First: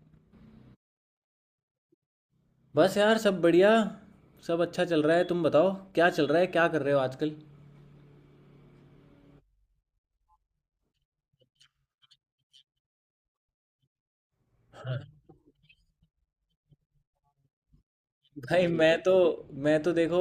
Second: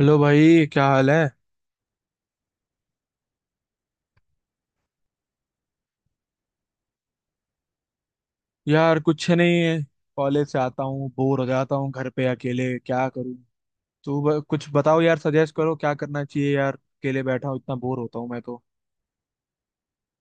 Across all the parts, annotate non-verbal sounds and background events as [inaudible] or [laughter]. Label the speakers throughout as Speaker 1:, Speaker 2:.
Speaker 1: Hello भाई, क्या हाल है।
Speaker 2: बस यार, सब बढ़िया। सब अच्छा चल रहा है। तुम बताओ, क्या चल रहा है, क्या कर रहे हो आजकल?
Speaker 1: यार कुछ नहीं है। कॉलेज से आता हूँ, बोर हो जाता हूँ। घर पे अकेले क्या करूँ। तू कुछ बताओ यार, सजेस्ट करो क्या करना चाहिए। यार अकेले बैठा हूँ, इतना बोर होता हूँ मैं तो।
Speaker 2: भाई, मैं तो देखो।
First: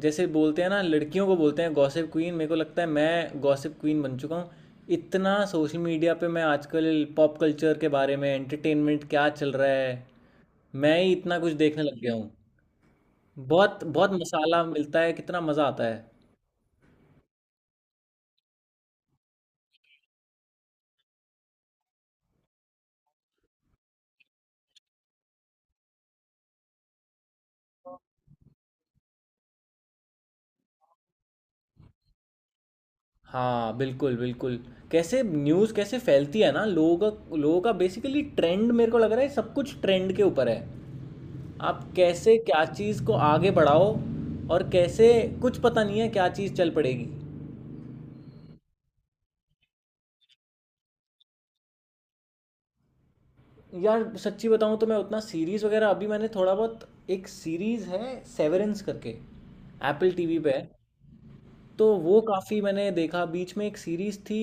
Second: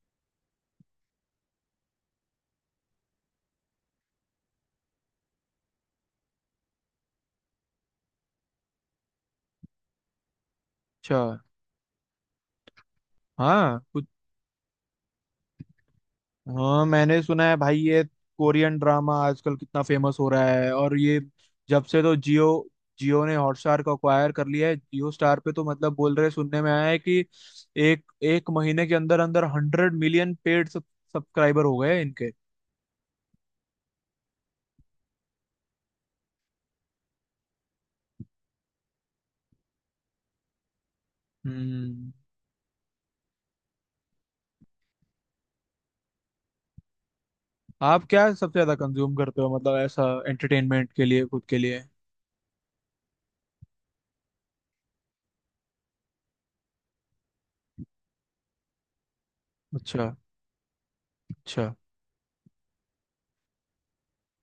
Speaker 2: जैसे बोलते हैं ना, लड़कियों को बोलते हैं गॉसिप क्वीन। मेरे को लगता है मैं गॉसिप क्वीन बन चुका हूँ। इतना सोशल मीडिया पे मैं आजकल, पॉप कल्चर के बारे में, एंटरटेनमेंट क्या चल रहा है, मैं ही
Speaker 1: अच्छा।
Speaker 2: इतना कुछ देखने लग गया हूँ।
Speaker 1: हाँ
Speaker 2: बहुत
Speaker 1: कुछ।
Speaker 2: बहुत मसाला मिलता है, कितना मज़ा आता है।
Speaker 1: हाँ, मैंने सुना है भाई, ये कोरियन ड्रामा आजकल कितना फेमस हो रहा है। और ये जब से तो जियो जियो ने हॉटस्टार को अक्वायर कर लिया है, जियो स्टार पे तो मतलब बोल रहे, सुनने में आया है कि एक एक महीने के अंदर अंदर 100 मिलियन पेड सब्सक्राइबर हो गए इनके।
Speaker 2: हाँ, बिल्कुल, बिल्कुल। कैसे न्यूज़, कैसे फैलती है ना, लोगों का बेसिकली ट्रेंड। मेरे को लग रहा है सब कुछ ट्रेंड के ऊपर है। आप
Speaker 1: हम्म।
Speaker 2: कैसे क्या चीज़ को आगे बढ़ाओ, और कैसे, कुछ पता नहीं है क्या चीज़ चल पड़ेगी।
Speaker 1: आप क्या सबसे ज्यादा कंज्यूम करते हो मतलब ऐसा, एंटरटेनमेंट के लिए खुद के लिए।
Speaker 2: यार सच्ची बताऊँ तो मैं उतना सीरीज़ वगैरह, अभी मैंने थोड़ा बहुत, एक सीरीज़ है सेवरेंस करके।
Speaker 1: अच्छा।
Speaker 2: एप्पल टीवी पे है।
Speaker 1: अच्छा।
Speaker 2: तो वो काफ़ी मैंने देखा। बीच में एक सीरीज़ थी,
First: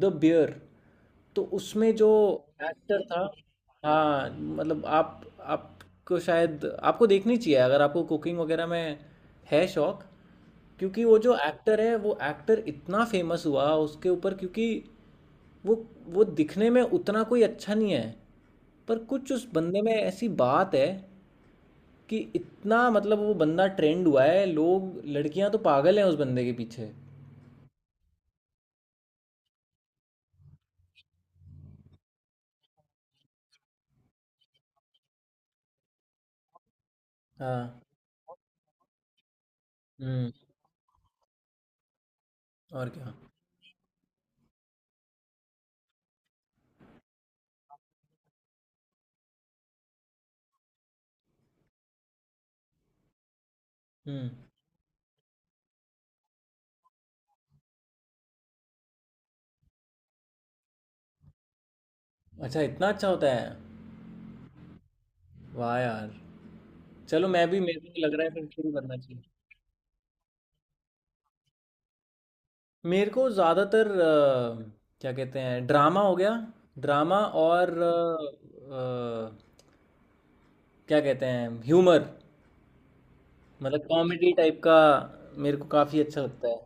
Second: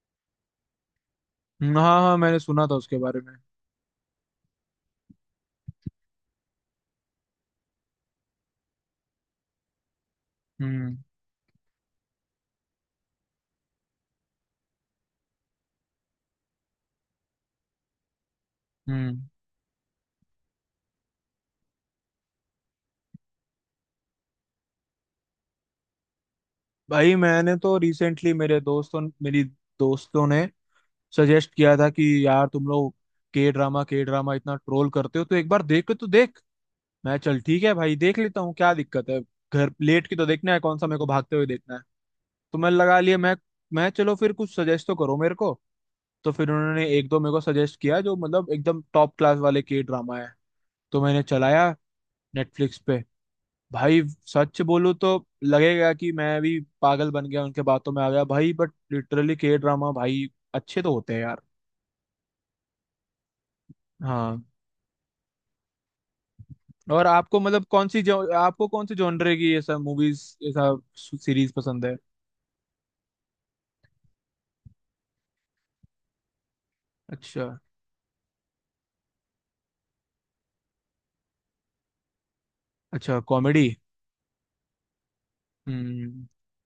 Speaker 2: द बियर। तो उसमें
Speaker 1: हाँ
Speaker 2: जो
Speaker 1: हाँ, मैंने सुना था उसके
Speaker 2: एक्टर
Speaker 1: बारे
Speaker 2: था।
Speaker 1: में।
Speaker 2: हाँ मतलब, आप आपको शायद आपको देखनी चाहिए अगर आपको कुकिंग वगैरह में है शौक।
Speaker 1: हम्म।
Speaker 2: क्योंकि वो जो एक्टर है, वो एक्टर इतना फेमस हुआ उसके ऊपर, क्योंकि वो वो दिखने में उतना कोई अच्छा नहीं है। पर
Speaker 1: हम्म।
Speaker 2: कुछ उस बंदे में ऐसी बात है कि इतना, मतलब वो बंदा ट्रेंड हुआ है। लोग, लड़कियां तो पागल हैं उस बंदे के पीछे।
Speaker 1: भाई मैंने तो रिसेंटली, मेरे दोस्तों मेरी दोस्तों ने सजेस्ट किया था कि यार तुम लोग के ड्रामा इतना ट्रोल करते हो, तो एक बार देख के तो देख। मैं, चल ठीक है
Speaker 2: हाँ।
Speaker 1: भाई, देख लेता हूँ क्या दिक्कत है। घर लेट के तो
Speaker 2: हम्म।
Speaker 1: देखना है, कौन सा मेरे को भागते हुए देखना है। तो मैं
Speaker 2: और
Speaker 1: लगा
Speaker 2: क्या।
Speaker 1: लिए। मैं चलो फिर कुछ सजेस्ट तो करो मेरे को। तो फिर उन्होंने एक दो मेरे को सजेस्ट किया, जो मतलब एकदम टॉप क्लास वाले के ड्रामा है। तो मैंने चलाया नेटफ्लिक्स पे। भाई
Speaker 2: हम्म।
Speaker 1: सच बोलूं तो लगेगा कि मैं भी पागल बन गया, उनके बातों में आ गया भाई, बट लिटरली के ड्रामा भाई अच्छे तो होते हैं यार।
Speaker 2: अच्छा, इतना अच्छा होता है?
Speaker 1: हाँ।
Speaker 2: वाह यार।
Speaker 1: और
Speaker 2: चलो,
Speaker 1: आपको
Speaker 2: मैं भी,
Speaker 1: मतलब
Speaker 2: मेरे
Speaker 1: कौन
Speaker 2: को भी
Speaker 1: सी,
Speaker 2: लग
Speaker 1: जो
Speaker 2: रहा है फिर
Speaker 1: आपको
Speaker 2: शुरू
Speaker 1: कौन सी
Speaker 2: करना चाहिए।
Speaker 1: जॉनरे की ऐसा मूवीज, ऐसा सीरीज पसंद है।
Speaker 2: मेरे को ज़्यादातर क्या कहते हैं, ड्रामा हो गया, ड्रामा।
Speaker 1: अच्छा।
Speaker 2: और क्या कहते हैं, ह्यूमर।
Speaker 1: अच्छा, कॉमेडी।
Speaker 2: मतलब कॉमेडी टाइप का मेरे को काफ़ी अच्छा
Speaker 1: हम्म।
Speaker 2: लगता है।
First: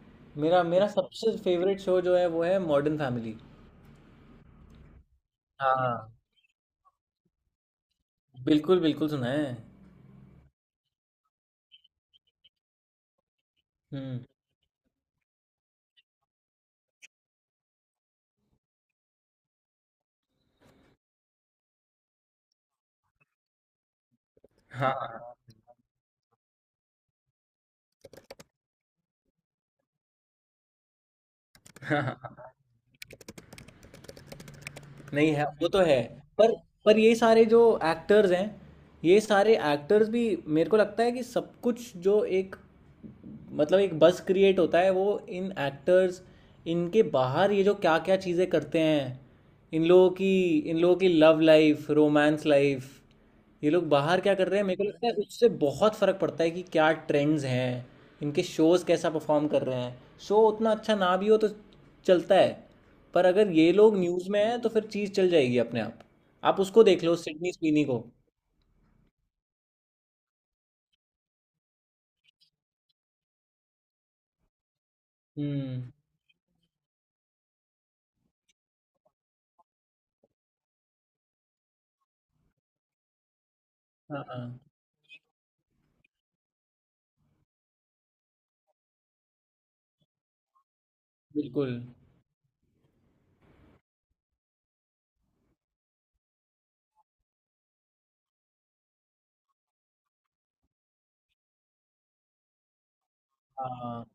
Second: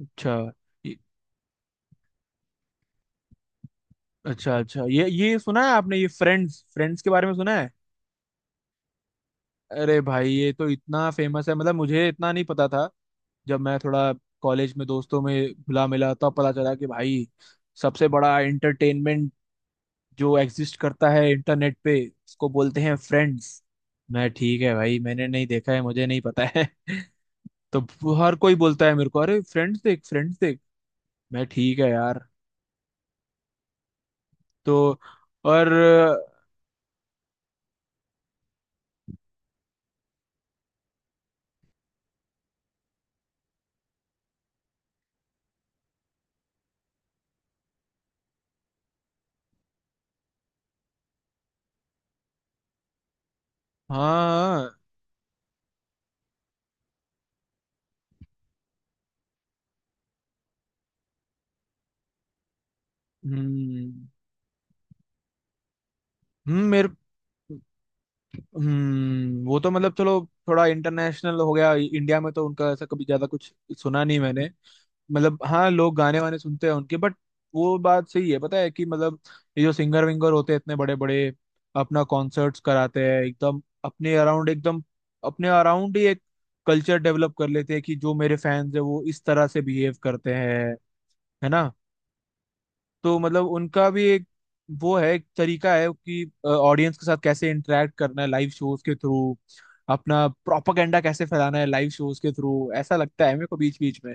Speaker 1: अच्छा।
Speaker 2: मेरा मेरा
Speaker 1: ये-
Speaker 2: सबसे फेवरेट शो जो है वो है मॉडर्न फैमिली।
Speaker 1: अच्छा अच्छा, ये सुना है आपने, ये
Speaker 2: हाँ,
Speaker 1: फ्रेंड्स फ्रेंड्स के बारे में सुना है।
Speaker 2: बिल्कुल, बिल्कुल सुना है।
Speaker 1: अरे भाई ये तो इतना फेमस है, मतलब मुझे इतना नहीं पता था। जब मैं थोड़ा
Speaker 2: हुँ।
Speaker 1: कॉलेज में दोस्तों में घुला मिला, तब पता चला कि भाई सबसे बड़ा एंटरटेनमेंट जो एग्जिस्ट करता है इंटरनेट पे, उसको बोलते हैं फ्रेंड्स। मैं, ठीक है
Speaker 2: हाँ,
Speaker 1: भाई, मैंने नहीं देखा है, मुझे नहीं पता है। [laughs] तो हर कोई बोलता है मेरे को, अरे फ्रेंड्स देख, फ्रेंड्स देख। मैं, ठीक है
Speaker 2: हाँ,
Speaker 1: यार।
Speaker 2: हाँ।
Speaker 1: तो।
Speaker 2: नहीं है, वो
Speaker 1: और।
Speaker 2: तो है। पर पर ये सारे जो एक्टर्स हैं, ये सारे एक्टर्स भी मेरे को लगता है कि सब कुछ, जो एक, मतलब एक बज़ क्रिएट होता है, वो इन एक्टर्स, इनके बाहर ये जो क्या-क्या चीज़ें करते हैं, इन लोगों की इन लोगों की लव लाइफ़, रोमांस लाइफ़, ये लोग बाहर क्या कर रहे हैं,
Speaker 1: हाँ।
Speaker 2: मेरे को लगता है उससे बहुत फ़र्क पड़ता है कि क्या ट्रेंड्स हैं, इनके शोज़ कैसा परफॉर्म कर रहे हैं। शो उतना अच्छा ना भी हो तो चलता है, पर अगर ये लोग
Speaker 1: हम्म।
Speaker 2: न्यूज़ में हैं तो फिर चीज़ चल जाएगी अपने आप। आप उसको
Speaker 1: मेरे
Speaker 2: देख लो, सिडनी स्वीनी को।
Speaker 1: वो तो मतलब चलो थोड़ा इंटरनेशनल हो गया, इंडिया में तो उनका ऐसा कभी ज्यादा कुछ सुना नहीं मैंने। मतलब हाँ,
Speaker 2: हम्म।
Speaker 1: लोग गाने वाने सुनते हैं उनके, बट वो बात सही है, पता है कि मतलब ये जो सिंगर विंगर होते हैं इतने बड़े बड़े, अपना कॉन्सर्ट्स कराते हैं,
Speaker 2: हाँ, हाँ,
Speaker 1: एकदम अपने अराउंड ही एक कल्चर डेवलप कर लेते हैं कि जो मेरे फैंस है वो इस तरह से बिहेव करते हैं, है ना।
Speaker 2: बिल्कुल।
Speaker 1: तो मतलब उनका भी एक वो है, एक तरीका है कि ऑडियंस के साथ कैसे इंटरेक्ट करना है लाइव शोज के थ्रू, अपना प्रोपागेंडा कैसे फैलाना है लाइव शोज के थ्रू, ऐसा लगता है मेरे को बीच बीच
Speaker 2: हाँ
Speaker 1: में।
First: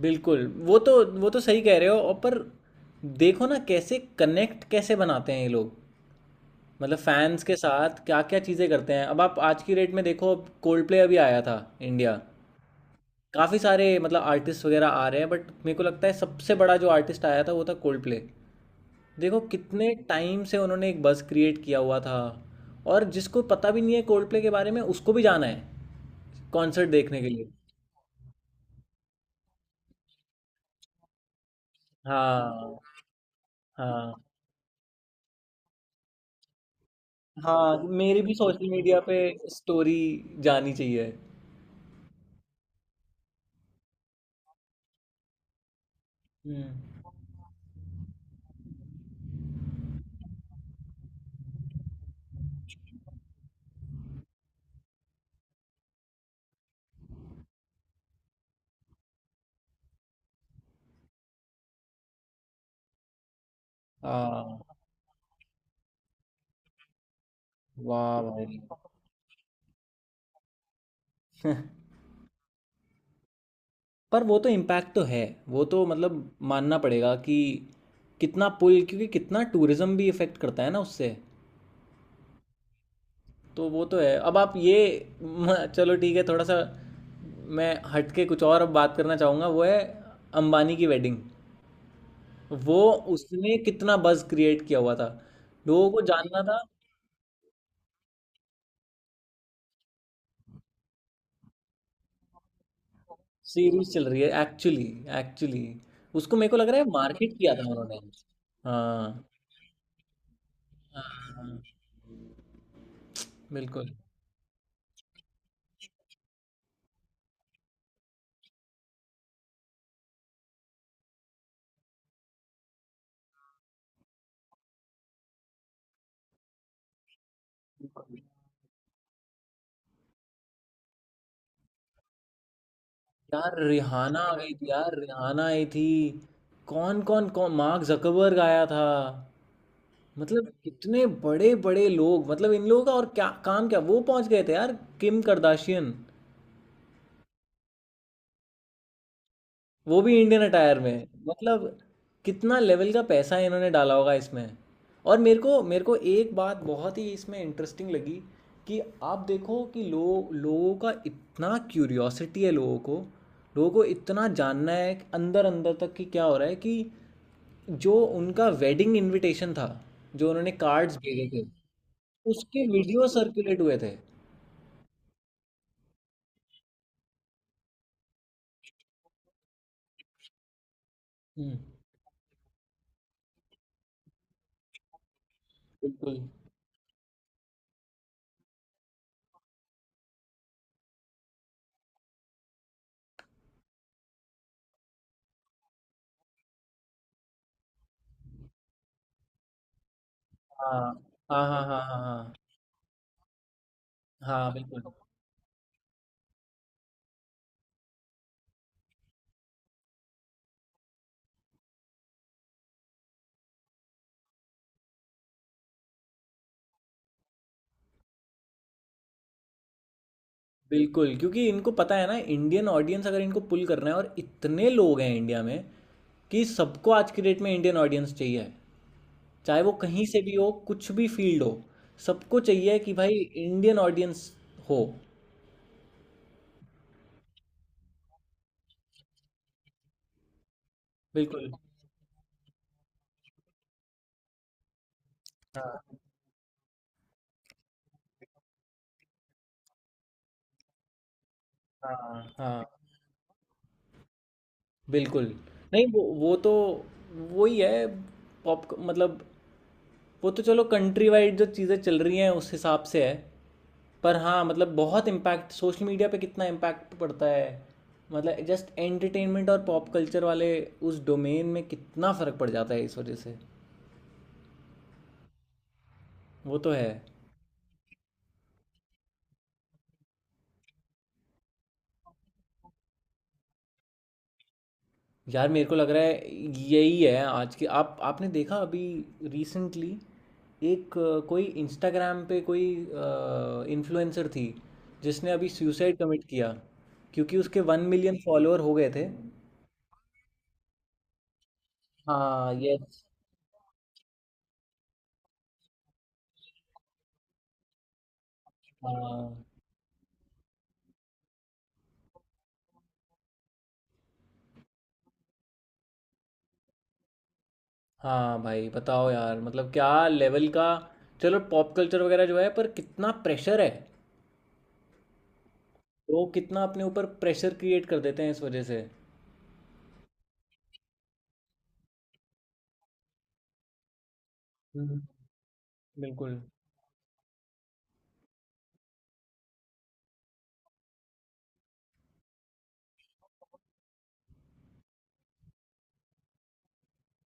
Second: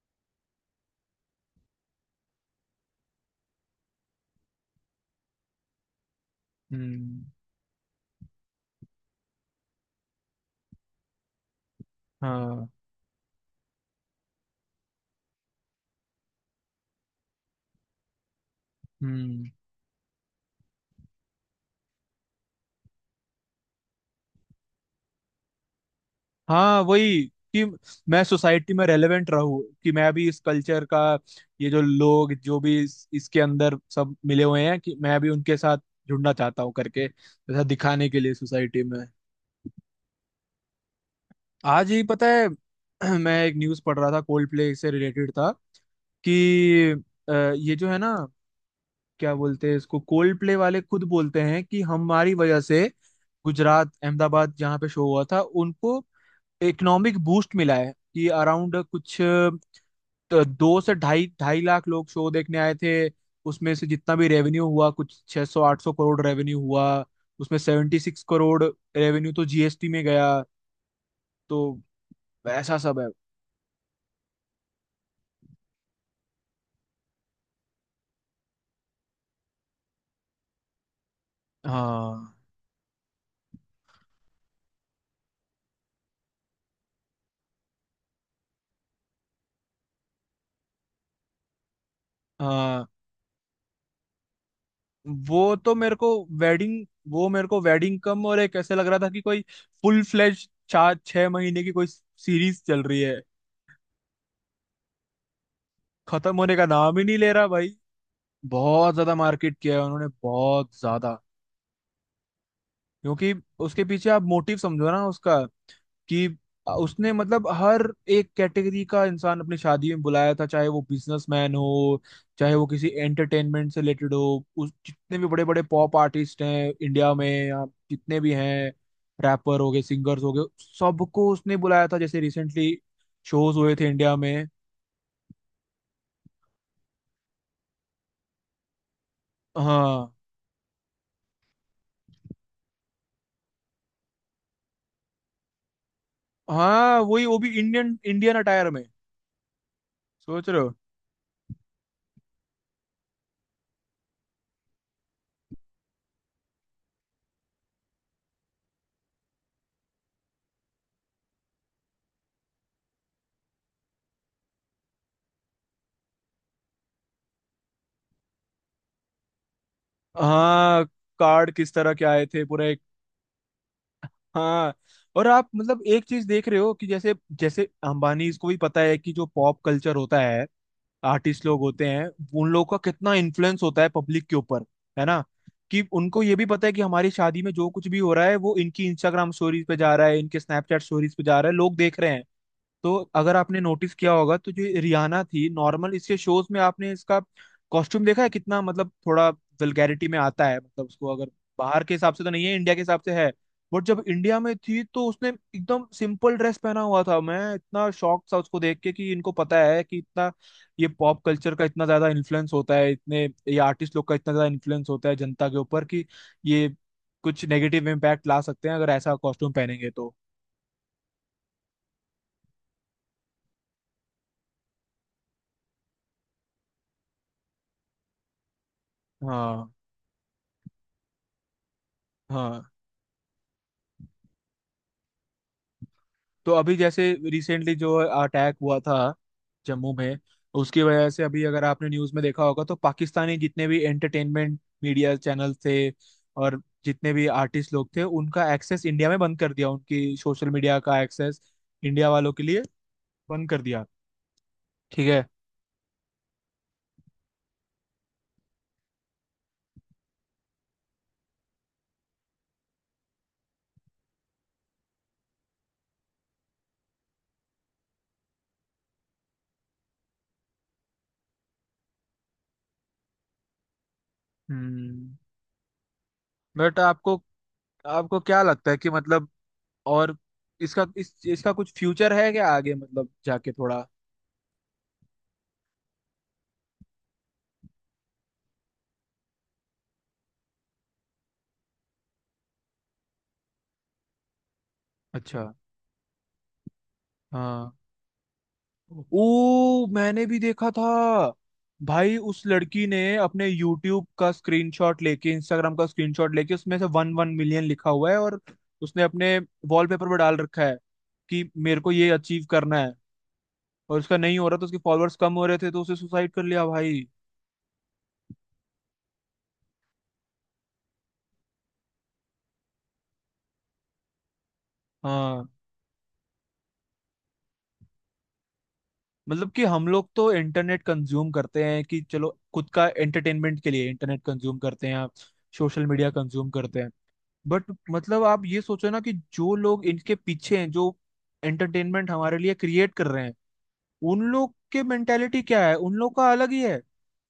Speaker 2: बिल्कुल, वो तो सही कह रहे हो। और पर देखो ना, कैसे कनेक्ट कैसे बनाते हैं ये लोग, मतलब
Speaker 1: हम्म।
Speaker 2: फैंस के साथ क्या क्या चीज़ें करते हैं। अब आप आज की डेट में देखो, अब कोल्ड प्ले अभी आया था इंडिया।
Speaker 1: हाँ।
Speaker 2: काफ़ी सारे मतलब आर्टिस्ट वगैरह आ रहे हैं, बट मेरे को लगता है सबसे बड़ा जो आर्टिस्ट आया था वो था कोल्ड प्ले। देखो
Speaker 1: हम्म।
Speaker 2: कितने टाइम से उन्होंने एक बuzz क्रिएट किया हुआ था। और जिसको पता भी नहीं है कोल्ड प्ले के बारे में, उसको भी जाना है
Speaker 1: हाँ
Speaker 2: कॉन्सर्ट देखने
Speaker 1: वही,
Speaker 2: के लिए।
Speaker 1: कि मैं सोसाइटी में रेलेवेंट रहूं, कि मैं भी इस कल्चर का, ये जो लोग जो
Speaker 2: हाँ,
Speaker 1: भी इसके अंदर
Speaker 2: हाँ,
Speaker 1: सब मिले हुए हैं, कि मैं भी उनके साथ जुड़ना चाहता हूँ करके ऐसा
Speaker 2: हाँ,
Speaker 1: दिखाने के
Speaker 2: मेरी
Speaker 1: लिए
Speaker 2: भी सोशल
Speaker 1: सोसाइटी में।
Speaker 2: मीडिया पे स्टोरी जानी चाहिए।
Speaker 1: आज ही पता है, [clears throat] मैं एक न्यूज पढ़ रहा था, कोल्ड प्ले से रिलेटेड था, कि
Speaker 2: हम्म।
Speaker 1: ये जो है ना, क्या बोलते हैं इसको, कोल्ड प्ले वाले खुद बोलते हैं कि हमारी वजह से गुजरात अहमदाबाद जहाँ पे शो हुआ था, उनको इकोनॉमिक बूस्ट मिला है। कि अराउंड कुछ दो से ढाई ढाई लाख लोग शो देखने आए थे। उसमें से जितना भी रेवेन्यू
Speaker 2: हाँ।
Speaker 1: हुआ, कुछ 600 800 करोड़ रेवेन्यू हुआ। उसमें 76
Speaker 2: वाह भाई।
Speaker 1: करोड़ रेवेन्यू तो जीएसटी में गया। तो
Speaker 2: [laughs]
Speaker 1: ऐसा सब है।
Speaker 2: पर वो तो इम्पैक्ट तो है। वो तो मतलब मानना पड़ेगा कि कितना पुल, क्योंकि कितना टूरिज्म भी इफ़ेक्ट करता है ना उससे।
Speaker 1: हाँ।
Speaker 2: तो वो तो है। अब आप ये, [laughs] चलो ठीक है, थोड़ा सा मैं हट के कुछ और अब बात करना चाहूँगा, वो है अंबानी की वेडिंग। वो,
Speaker 1: हाँ।
Speaker 2: उसने कितना बज़ क्रिएट किया हुआ था।
Speaker 1: वो तो
Speaker 2: लोगों
Speaker 1: मेरे
Speaker 2: को
Speaker 1: को
Speaker 2: जानना था।
Speaker 1: वेडिंग, वो मेरे को वेडिंग कम और एक ऐसे लग रहा था कि कोई फुल फ्लेज 4 छह महीने की कोई सीरीज चल रही है,
Speaker 2: सीरीज चल रही है एक्चुअली एक्चुअली।
Speaker 1: खत्म
Speaker 2: उसको मेरे
Speaker 1: होने
Speaker 2: को
Speaker 1: का
Speaker 2: लग रहा है
Speaker 1: नाम ही नहीं ले
Speaker 2: मार्केट
Speaker 1: रहा
Speaker 2: किया
Speaker 1: भाई।
Speaker 2: था उन्होंने।
Speaker 1: बहुत ज्यादा
Speaker 2: हाँ,
Speaker 1: मार्केट किया है उन्होंने बहुत ज्यादा।
Speaker 2: हाँ,
Speaker 1: क्योंकि उसके
Speaker 2: बिल्कुल।
Speaker 1: पीछे आप मोटिव समझो ना उसका, कि उसने मतलब हर एक कैटेगरी का इंसान अपनी शादी में बुलाया था, चाहे वो बिजनेसमैन हो, चाहे वो किसी एंटरटेनमेंट से रिलेटेड हो, उस जितने भी बड़े बड़े पॉप आर्टिस्ट हैं इंडिया में, या जितने भी हैं, रैपर हो गए, सिंगर्स हो गए, सबको उसने बुलाया था। जैसे रिसेंटली
Speaker 2: यार
Speaker 1: शोज हुए थे इंडिया
Speaker 2: रिहाना आ
Speaker 1: में।
Speaker 2: गई थी, यार रिहाना आई थी। कौन कौन, कौन मार्क जकरबर्ग आया था।
Speaker 1: हाँ।
Speaker 2: मतलब कितने बड़े बड़े लोग, मतलब इन लोगों का और क्या काम, क्या वो पहुंच गए थे यार। किम करदाशियन,
Speaker 1: हाँ वही, वो भी इंडियन इंडियन अटायर में।
Speaker 2: वो भी इंडियन
Speaker 1: सोच रहे हो।
Speaker 2: अटायर में, मतलब कितना लेवल का पैसा इन्होंने डाला होगा इसमें। और मेरे को एक बात बहुत ही इसमें इंटरेस्टिंग लगी, कि आप देखो कि लोग, लोगों का इतना क्यूरियोसिटी है, लोगों को इतना जानना है कि अंदर अंदर तक कि क्या हो रहा है, कि जो उनका वेडिंग इनविटेशन था, जो उन्होंने
Speaker 1: हाँ,
Speaker 2: कार्ड्स भेजे थे,
Speaker 1: कार्ड किस तरह के आए थे, पूरा
Speaker 2: उसके
Speaker 1: एक।
Speaker 2: वीडियो सर्कुलेट हुए थे।
Speaker 1: हाँ। और आप मतलब एक चीज देख रहे हो कि जैसे, जैसे अंबानीज को भी पता है कि जो पॉप कल्चर होता है, आर्टिस्ट
Speaker 2: हम्म।
Speaker 1: लोग होते हैं, उन लोगों का कितना इन्फ्लुएंस होता है पब्लिक के ऊपर, है ना। कि
Speaker 2: बिल्कुल।
Speaker 1: उनको ये भी पता है कि हमारी शादी में जो कुछ भी हो रहा है वो इनकी इंस्टाग्राम स्टोरीज पे जा रहा है, इनके स्नैपचैट स्टोरीज पे जा रहा है, लोग देख रहे हैं। तो अगर आपने नोटिस किया होगा तो जो रियाना थी, नॉर्मल इसके शोज में आपने इसका कॉस्ट्यूम देखा है कितना, मतलब थोड़ा वल्गैरिटी में आता है,
Speaker 2: हाँ,
Speaker 1: मतलब उसको, अगर
Speaker 2: हाँ, हाँ, हाँ,
Speaker 1: बाहर के
Speaker 2: हाँ,
Speaker 1: हिसाब से तो
Speaker 2: हाँ,
Speaker 1: नहीं है, इंडिया के हिसाब से है। बट जब इंडिया
Speaker 2: हाँ,
Speaker 1: में थी
Speaker 2: बिल्कुल,
Speaker 1: तो उसने एकदम सिंपल ड्रेस पहना हुआ था। मैं इतना शॉक था उसको देख के, कि इनको पता है कि इतना ये पॉप कल्चर का इतना ज्यादा इन्फ्लुएंस होता है, इतने ये आर्टिस्ट लोग का इतना ज्यादा इन्फ्लुएंस होता है जनता के ऊपर, कि ये कुछ नेगेटिव इम्पैक्ट ला सकते हैं अगर ऐसा कॉस्ट्यूम पहनेंगे तो।
Speaker 2: बिल्कुल। क्योंकि इनको पता है ना इंडियन ऑडियंस, अगर इनको पुल करना है, और इतने लोग हैं इंडिया में कि सबको आज की डेट में इंडियन ऑडियंस चाहिए है, चाहे
Speaker 1: हाँ।
Speaker 2: वो कहीं से भी हो, कुछ भी फील्ड हो, सबको
Speaker 1: हाँ।
Speaker 2: चाहिए कि भाई इंडियन ऑडियंस हो।
Speaker 1: तो अभी जैसे रिसेंटली जो अटैक हुआ था जम्मू में, उसकी वजह से अभी
Speaker 2: बिल्कुल।
Speaker 1: अगर आपने न्यूज़ में देखा होगा, तो पाकिस्तानी जितने भी एंटरटेनमेंट मीडिया चैनल थे
Speaker 2: हाँ,
Speaker 1: और जितने भी आर्टिस्ट लोग थे, उनका एक्सेस इंडिया में बंद कर दिया, उनकी सोशल मीडिया का एक्सेस
Speaker 2: हाँ,
Speaker 1: इंडिया वालों के लिए
Speaker 2: हाँ,
Speaker 1: बंद कर दिया। ठीक है।
Speaker 2: बिल्कुल। नहीं, वो तो वही है, पॉप मतलब, वो तो चलो कंट्री वाइड जो चीज़ें चल रही हैं उस हिसाब से है। पर हाँ, मतलब बहुत इम्पैक्ट, सोशल मीडिया पे कितना इम्पैक्ट पड़ता है, मतलब जस्ट एंटरटेनमेंट और पॉप कल्चर वाले उस डोमेन में कितना फ़र्क पड़ जाता है इस वजह से।
Speaker 1: हम्म।
Speaker 2: वो तो
Speaker 1: बट
Speaker 2: है।
Speaker 1: आपको, आपको क्या लगता है कि मतलब, और इसका, इस इसका कुछ फ्यूचर है क्या आगे, मतलब जाके थोड़ा।
Speaker 2: यार मेरे को लग रहा है यही है आज के। आप आपने देखा अभी रिसेंटली, एक कोई इंस्टाग्राम पे, कोई इन्फ्लुएंसर थी जिसने
Speaker 1: अच्छा।
Speaker 2: अभी सुसाइड कमिट किया, क्योंकि उसके
Speaker 1: हाँ,
Speaker 2: 1 million फॉलोअर हो गए थे।
Speaker 1: ओ मैंने भी देखा था। भाई उस
Speaker 2: हाँ,
Speaker 1: लड़की ने
Speaker 2: यस।
Speaker 1: अपने यूट्यूब का स्क्रीनशॉट लेके, इंस्टाग्राम का स्क्रीनशॉट लेके, उसमें से वन वन मिलियन लिखा हुआ है, और उसने
Speaker 2: हाँ,
Speaker 1: अपने वॉलपेपर पर डाल रखा है कि मेरे को ये अचीव करना है। और उसका नहीं हो रहा, तो उसके फॉलोअर्स कम हो रहे थे, तो उसे सुसाइड कर लिया भाई।
Speaker 2: हाँ भाई, बताओ यार, मतलब क्या लेवल का। चलो पॉप कल्चर वगैरह जो है, पर कितना प्रेशर है,
Speaker 1: हाँ।
Speaker 2: लोग कितना अपने ऊपर प्रेशर क्रिएट कर देते हैं इस वजह से।
Speaker 1: मतलब कि हम लोग तो इंटरनेट कंज्यूम करते हैं, कि चलो खुद का एंटरटेनमेंट के लिए इंटरनेट कंज्यूम करते हैं,
Speaker 2: हम्म।
Speaker 1: आप सोशल मीडिया
Speaker 2: बिल्कुल।
Speaker 1: कंज्यूम करते हैं, बट मतलब आप ये सोचो ना कि जो लोग इनके पीछे हैं, जो एंटरटेनमेंट हमारे लिए क्रिएट कर रहे हैं, उन लोग के मेंटेलिटी क्या है, उन लोग का अलग ही है,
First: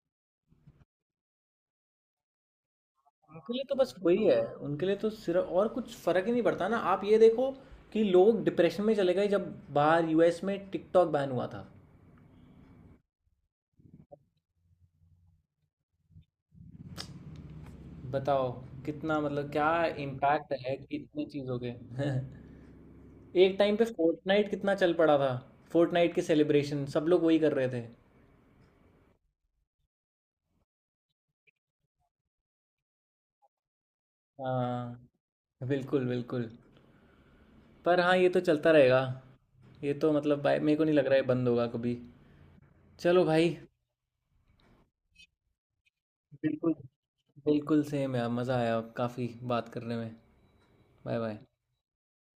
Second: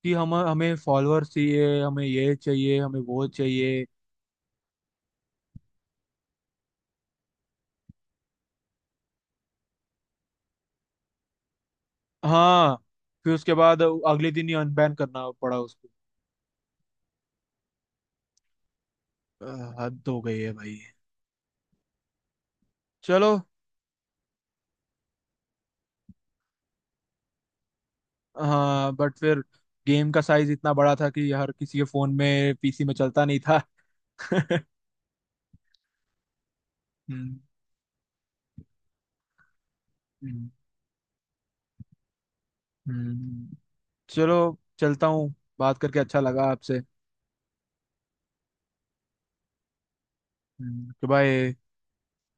Speaker 1: कि हम हमें फॉलोअर्स चाहिए, हमें ये चाहिए, हमें वो
Speaker 2: उनके लिए तो
Speaker 1: चाहिए।
Speaker 2: बस वही है, उनके लिए तो सिर्फ, और कुछ फर्क ही नहीं पड़ता ना। आप ये देखो कि लोग डिप्रेशन में चले गए जब बाहर यूएस में टिकटॉक बैन हुआ था।
Speaker 1: हाँ। फिर उसके बाद अगले दिन ही अनबैन करना पड़ा उसको।
Speaker 2: बताओ कितना,
Speaker 1: अ,
Speaker 2: मतलब क्या
Speaker 1: हद हो गई है
Speaker 2: इम्पैक्ट
Speaker 1: भाई।
Speaker 2: है कि इतनी चीज़ों के,
Speaker 1: चलो।
Speaker 2: [laughs] एक टाइम पे फोर्टनाइट कितना चल पड़ा था। फोर्टनाइट के सेलिब्रेशन सब लोग वही कर रहे थे।
Speaker 1: हाँ बट फिर गेम का साइज इतना बड़ा था कि हर किसी के फोन में, पीसी में चलता नहीं था। [laughs] हम्म।
Speaker 2: हाँ, बिल्कुल, बिल्कुल। पर हाँ, ये तो चलता रहेगा। ये तो मतलब
Speaker 1: हम्म।
Speaker 2: भाई, मेरे को नहीं लग रहा है बंद होगा कभी। चलो
Speaker 1: हम्म।
Speaker 2: भाई।
Speaker 1: चलो, चलता हूँ। बात करके अच्छा लगा
Speaker 2: बिल्कुल,
Speaker 1: आपसे।
Speaker 2: बिल्कुल सेम यार, मज़ा आया काफ़ी बात करने में।
Speaker 1: कि
Speaker 2: बाय बाय।
Speaker 1: भाई।